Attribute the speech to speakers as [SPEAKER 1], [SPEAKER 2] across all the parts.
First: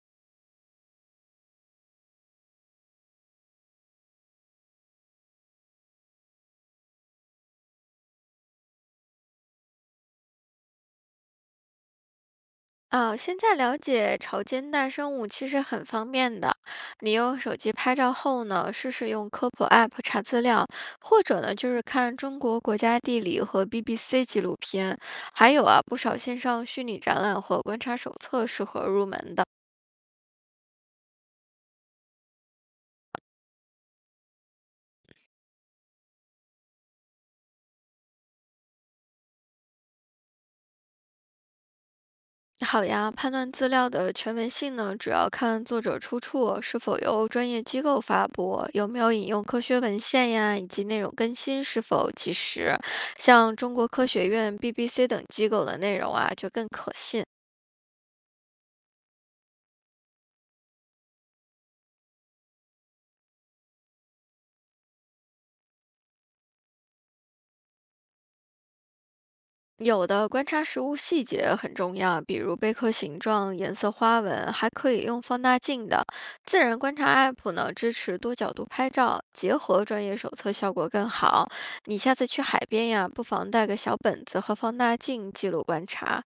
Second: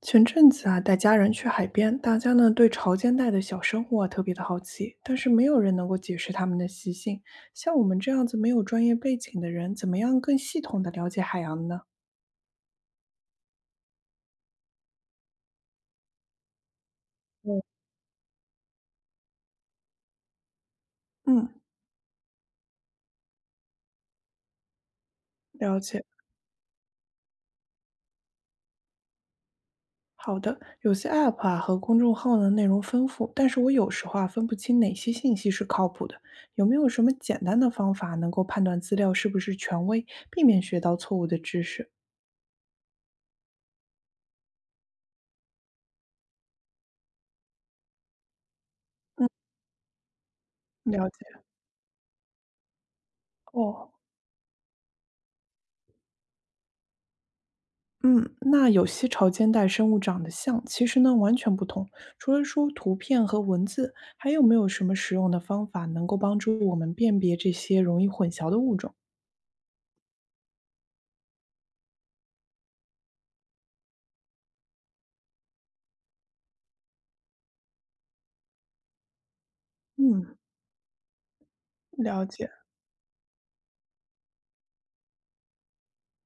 [SPEAKER 1] 前阵子啊，带家人去海边，大家呢对潮间带的小生物啊特别的好奇，但是没有人能够解释他们的习性。像我们这样子没有专业背景的人，怎么样更系统的了解海洋呢？
[SPEAKER 2] 啊，现在了解潮间带生物其实很方便的。你用手
[SPEAKER 1] 嗯，
[SPEAKER 2] 机拍照后呢，试试用科普 App 查资料，或者
[SPEAKER 1] 嗯，
[SPEAKER 2] 呢就是看中国国家地理和 BBC 纪录片，还有
[SPEAKER 1] 了
[SPEAKER 2] 啊不
[SPEAKER 1] 解。
[SPEAKER 2] 少线上虚拟展览和观察手册适合入门的。
[SPEAKER 1] 好的，有些 App 啊和公众号呢内容丰富，但是我有时候啊分不清哪些信息是靠谱的。有没有什么简单的方法能够判断资料是不是权威，避免学到错误的知识？
[SPEAKER 2] 好呀，判断资料的权威性呢，主要看作者出处是否由专业机构发布，有没有引用科学文献呀，以及内
[SPEAKER 1] 了
[SPEAKER 2] 容
[SPEAKER 1] 解。
[SPEAKER 2] 更新是否及时。像中国
[SPEAKER 1] 哦，
[SPEAKER 2] 科学院、BBC 等机构的内容啊，就更可信。
[SPEAKER 1] 嗯，那有些潮间带生物长得像，其实呢完全不同。除了说图片和文字，还有没有什么实用的方法能够帮助我们辨别这些容易混淆的物种？
[SPEAKER 2] 有的观察食物细节很重要，比如贝壳形状、颜色、花纹，还可以用放大镜的。自然观察 app 呢，支持多角度拍照，结合专业手
[SPEAKER 1] 嗯，
[SPEAKER 2] 册效果更好。你下
[SPEAKER 1] 了
[SPEAKER 2] 次去
[SPEAKER 1] 解。
[SPEAKER 2] 海边呀，不妨带个小本子和放大镜记录观察。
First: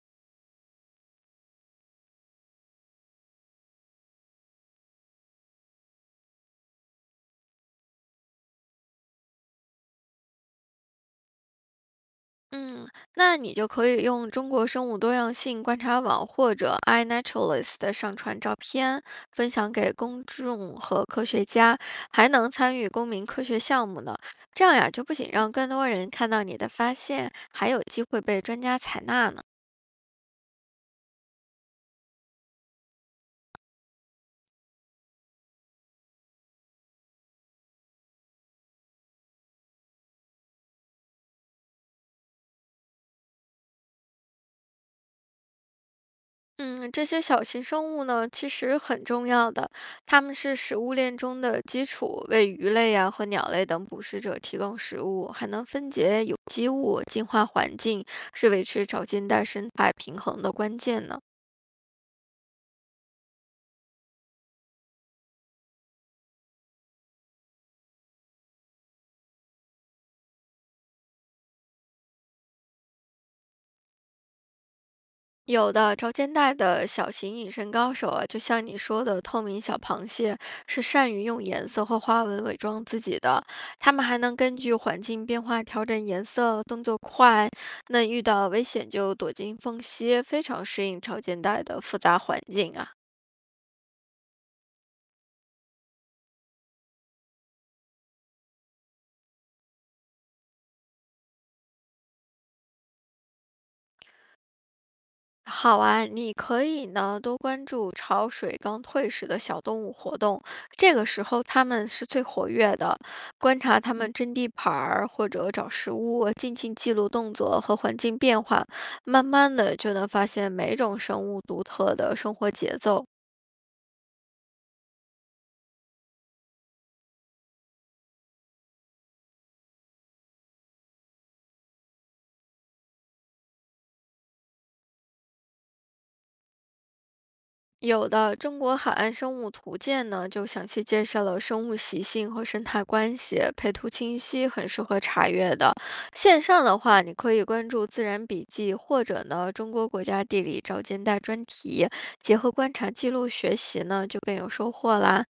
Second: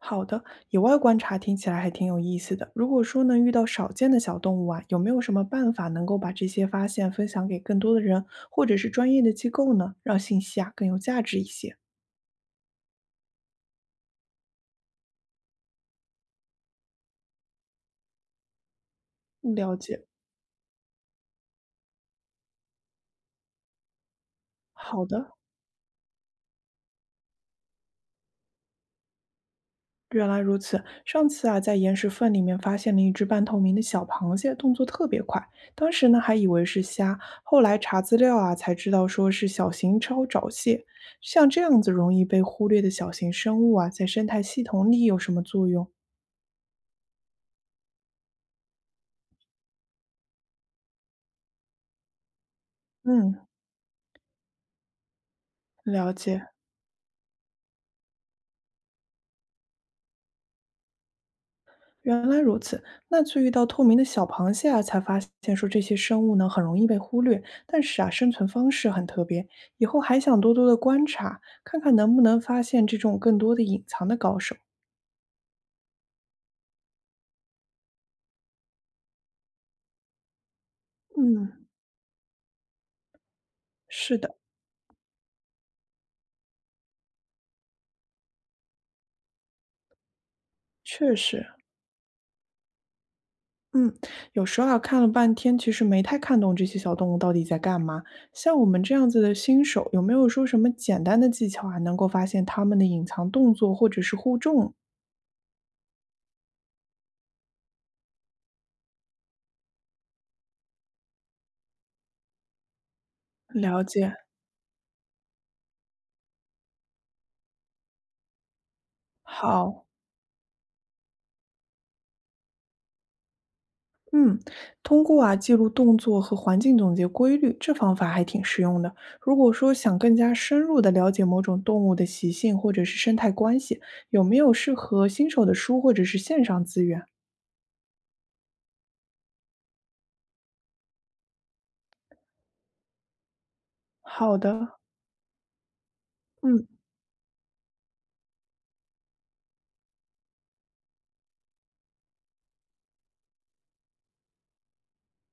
[SPEAKER 1] 好的，野外观察听起来还挺有意思的。如果说呢遇到少见的小动物啊，有没有什么办法能够把这些发现分享给更多的人，或者是专业的机构呢，让信息啊更有价值一些？
[SPEAKER 2] 嗯，那你就可以用中国生物多样性观察网或者 iNaturalist 上传照片，分
[SPEAKER 1] 嗯，
[SPEAKER 2] 享
[SPEAKER 1] 了
[SPEAKER 2] 给
[SPEAKER 1] 解。
[SPEAKER 2] 公众和科学家，还能参与公民科学项目呢。这样呀，
[SPEAKER 1] 好
[SPEAKER 2] 就不仅
[SPEAKER 1] 的，
[SPEAKER 2] 让更多人看到你的发现，还有机会被专家采纳呢。
[SPEAKER 1] 原来如此，上次啊，在岩石缝里面发现了一只半透明的小螃蟹，动作特别快。当时呢，还以为是虾，后来查资料啊，才知道说是小型超沼蟹。像这样子容易被忽略的小型生物啊，在生态系统里有什么作用？
[SPEAKER 2] 嗯，这些小型生物呢，其实很重要的，它们是食物链中的基础，为鱼类呀、和
[SPEAKER 1] 嗯，
[SPEAKER 2] 鸟类等捕食者提供食物，还能分
[SPEAKER 1] 了
[SPEAKER 2] 解有
[SPEAKER 1] 解。
[SPEAKER 2] 机物、净化环境，是维持潮间带生态平衡的关键呢。
[SPEAKER 1] 原来如此，那次遇到透明的小螃蟹啊，才发现说这些生物呢很容易被忽略，但是啊生存方式很特别，以后还想多多的观察，看看能不能发现这种更多的隐藏的高手。
[SPEAKER 2] 有的潮间带的小型隐身高手啊，就像你说的，透明小螃蟹是善于用
[SPEAKER 1] 嗯，
[SPEAKER 2] 颜色或花纹伪装自己的。它们
[SPEAKER 1] 是
[SPEAKER 2] 还
[SPEAKER 1] 的，
[SPEAKER 2] 能根据环境变化调整颜色，动作快。那遇到危险就躲进缝隙，非常适应
[SPEAKER 1] 确
[SPEAKER 2] 潮间
[SPEAKER 1] 实，
[SPEAKER 2] 带的复杂环境啊。
[SPEAKER 1] 嗯，有时候啊看了半天，其实没太看懂这些小动物到底在干嘛。像我们这样子的新手，有没有说什么简单的技巧啊，能够发现它们的隐藏动作或者是互动？
[SPEAKER 2] 好啊，你可以呢多关注潮水刚退时的小动物活动，这个时候它们是最活跃的。观察
[SPEAKER 1] 了
[SPEAKER 2] 它们
[SPEAKER 1] 解，
[SPEAKER 2] 争地盘儿或者找食物，静静记录动作和环境变化，慢慢的
[SPEAKER 1] 好。
[SPEAKER 2] 就能发现每种生物独特的生活节奏。
[SPEAKER 1] 嗯，通过啊记录动作和环境总结规律，这方法还挺实用的。如果说想更加深入的了解某种动物的习性或者是生态关系，有没有适合新手的书或者是线上资源？
[SPEAKER 2] 有的《中国海岸生物图鉴》呢，就详细介绍了生物习性和生态关系，配图清
[SPEAKER 1] 好
[SPEAKER 2] 晰，很
[SPEAKER 1] 的，
[SPEAKER 2] 适合查阅的。线上
[SPEAKER 1] 嗯，
[SPEAKER 2] 的话，你可以关注《自然笔记》或者呢《中国国家地理》找近代专题，结合观察记录学习呢，就更有收获啦。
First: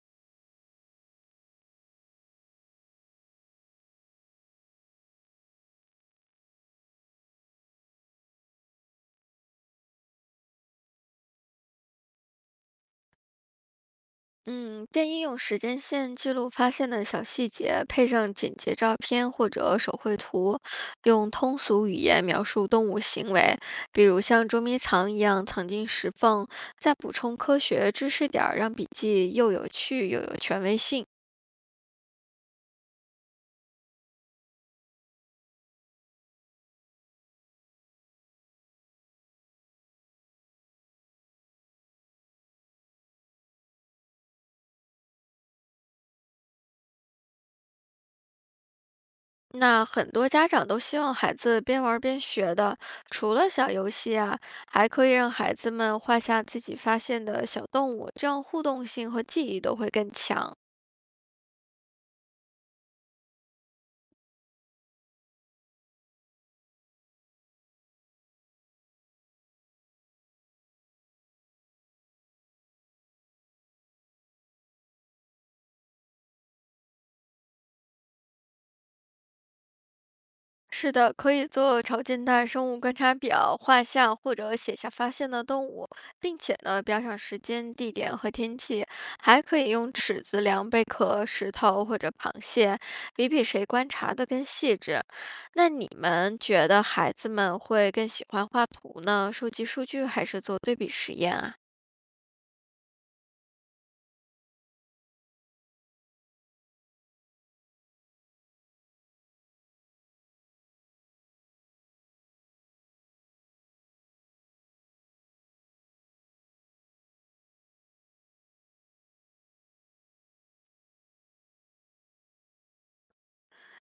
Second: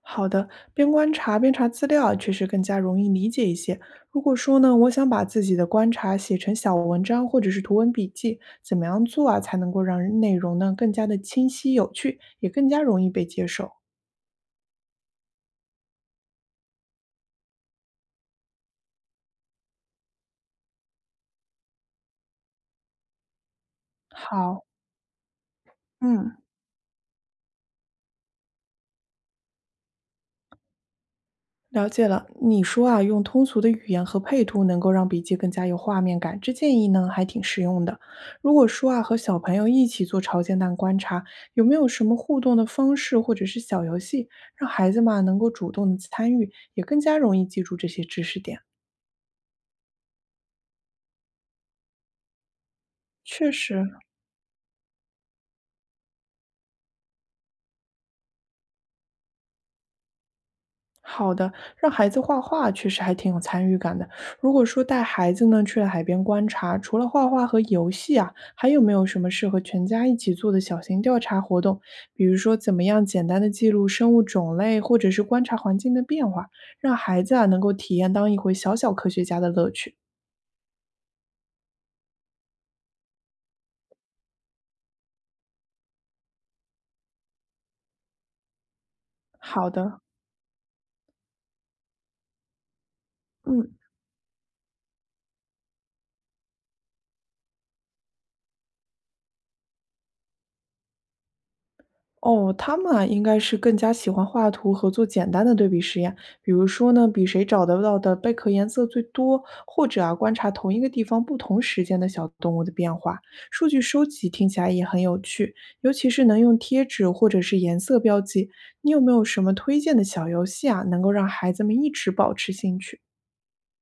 [SPEAKER 1] 好的，边观察边查资料，确实更加容易理解一些。如果说呢，我想把自己的观察写成小文章或者是图文笔记，怎么样做啊才能够让内容呢更加的清晰有趣，也更加容易被接受？
[SPEAKER 2] 嗯，建议用时间线记录发现的小细节，配上简洁照片或者手绘图，用通俗语言描述动物行为，比如像捉
[SPEAKER 1] 好，
[SPEAKER 2] 迷藏一样藏进石
[SPEAKER 1] 嗯。
[SPEAKER 2] 缝，再补充科学知识点儿，让笔记又有趣又有权威性。
[SPEAKER 1] 了解了，你说啊，用通俗的语言和配图能够让笔记更加有画面感，这建议呢还挺实用的。如果说啊，和小朋友一起做潮间蛋观察，有没有什么互动的方式或者是小游戏，让孩子嘛能够主动的参与，也更加容易记住这些知识点？
[SPEAKER 2] 那很多家长都希望孩子边玩儿边学的，除了
[SPEAKER 1] 确
[SPEAKER 2] 小
[SPEAKER 1] 实，
[SPEAKER 2] 游戏啊，还可以让孩子们画下自己发现的小动物，这样互动性和记忆都会更强。
[SPEAKER 1] 好的，让孩子画画确实还挺有参与感的。如果说带孩子呢去了海边观察，除了画画和游戏啊，还有没有什么适合全家一起做的小型调查活动？比如说，怎么样简单的记录生物种类，或者是观察环境的变化，让孩子啊能够体验当一回小小科学家的乐趣。
[SPEAKER 2] 是的，可以做超近代生物观察表、画像或者写下发现的动物，并且呢标上时间、地点和天气，还可
[SPEAKER 1] 好
[SPEAKER 2] 以用
[SPEAKER 1] 的，
[SPEAKER 2] 尺子量贝壳、石头或者螃蟹，比比谁
[SPEAKER 1] 嗯。
[SPEAKER 2] 观察的更细致。那你们觉得孩子们会更喜欢画图呢，收集数据，还是做对比实验啊？
[SPEAKER 1] 哦，他们啊，应该是更加喜欢画图和做简单的对比实验，比如说呢，比谁找得到的贝壳颜色最多，或者啊，观察同一个地方不同时间的小动物的变化。数据收集听起来也很有趣，尤其是能用贴纸或者是颜色标记。你有没有什么推荐的小游戏啊，能够让孩子们一直保持兴趣？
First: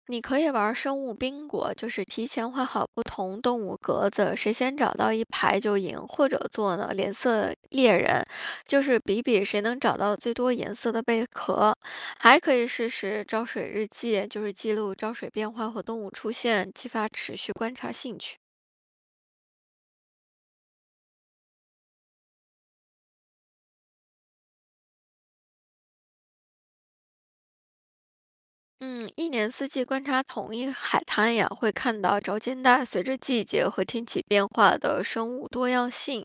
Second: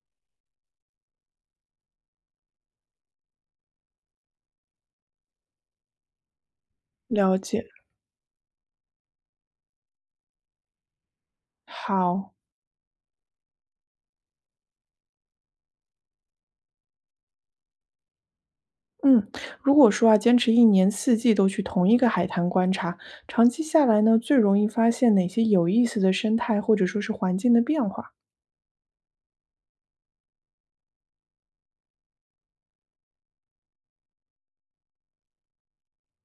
[SPEAKER 2] 你可以玩生物宾果，就是提前画好不同动物格子，谁先找到一排就赢，或者做呢脸
[SPEAKER 1] 了
[SPEAKER 2] 色
[SPEAKER 1] 解，
[SPEAKER 2] 猎人，就是比比谁能找到最多颜色的贝壳。
[SPEAKER 1] 好。
[SPEAKER 2] 还可以试试招水日记，就是记录招水变化和动物出现，激发持续观察兴趣。
[SPEAKER 1] 嗯，如果说啊，坚持一年四季都去同一个海滩观察，长期下来呢，最容易发现哪些有意思的生态或者说是环境的变化。
[SPEAKER 2] 嗯，1年4季观察同一海滩呀，会看到着间带随着季节和天气变化的生物多样性。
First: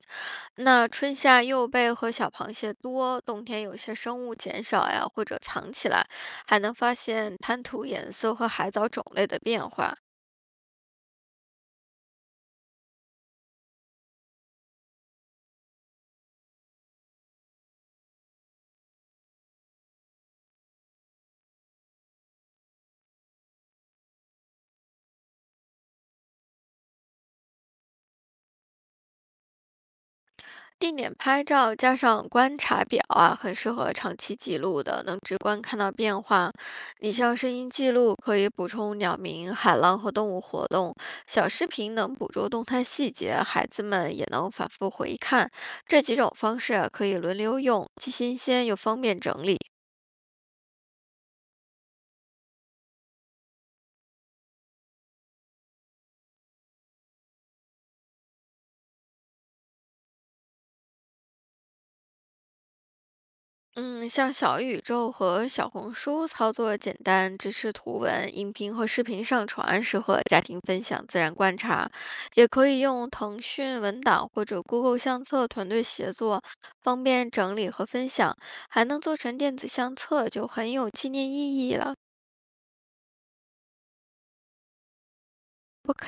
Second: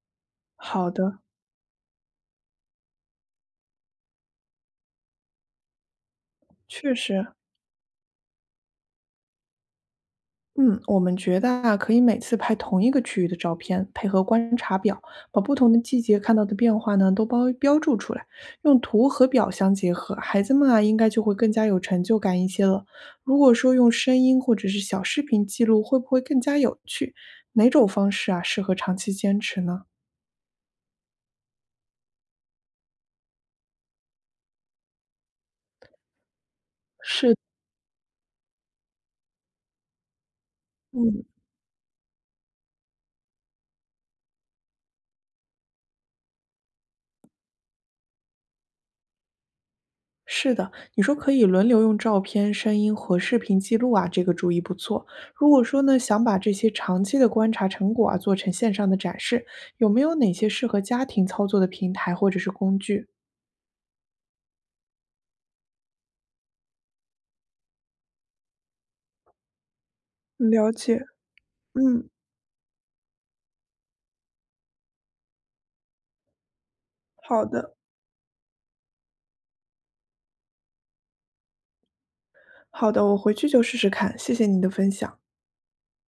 [SPEAKER 2] 那
[SPEAKER 1] 好
[SPEAKER 2] 春
[SPEAKER 1] 的，
[SPEAKER 2] 夏幼贝和小螃蟹多，冬天有些生物减少呀，或者藏起来，还能发
[SPEAKER 1] 确实，
[SPEAKER 2] 现滩涂颜色和海藻种类的变化。
[SPEAKER 1] 嗯，我们觉得啊，可以每次拍同一个区域的照片，配合观察表，把不同的季节看到的变化呢都包标注出来，用图和表相结合，孩子们啊应该就会更加有成就感一些了。如果说用声音或者是小视频记录，会不会更加有趣？哪种方式啊适合长期坚持呢？
[SPEAKER 2] 定点拍照加上观察表啊，很适合长期记录的，能直观看到变化。你
[SPEAKER 1] 是的，
[SPEAKER 2] 像声音记录可以补充鸟鸣、海浪和动物活动，
[SPEAKER 1] 嗯。
[SPEAKER 2] 小视频能捕捉动态细节，孩子们也能反复回看。这几种方式啊可以轮流用，既新鲜又方便整理。
[SPEAKER 1] 是的，你说可以轮流用照片、声音和视频记录啊，这个主意不错。如果说呢，想把这些长期的观察成果啊做成线上的展示，有没有哪些适合家庭操作的平台或者是工具？
[SPEAKER 2] 嗯，像小宇宙和小红书操作简单，支持图文、音频和视频上传，适合家庭
[SPEAKER 1] 了
[SPEAKER 2] 分
[SPEAKER 1] 解，
[SPEAKER 2] 享、自然观察。
[SPEAKER 1] 嗯，
[SPEAKER 2] 也可以用腾讯文档或者 Google 相册团队协作，方便
[SPEAKER 1] 好
[SPEAKER 2] 整理
[SPEAKER 1] 的，
[SPEAKER 2] 和分享，还能做成电子相册，就很有纪念意义了。
[SPEAKER 1] 好的，我回去就试试看。谢谢你的分享。
[SPEAKER 2] 不开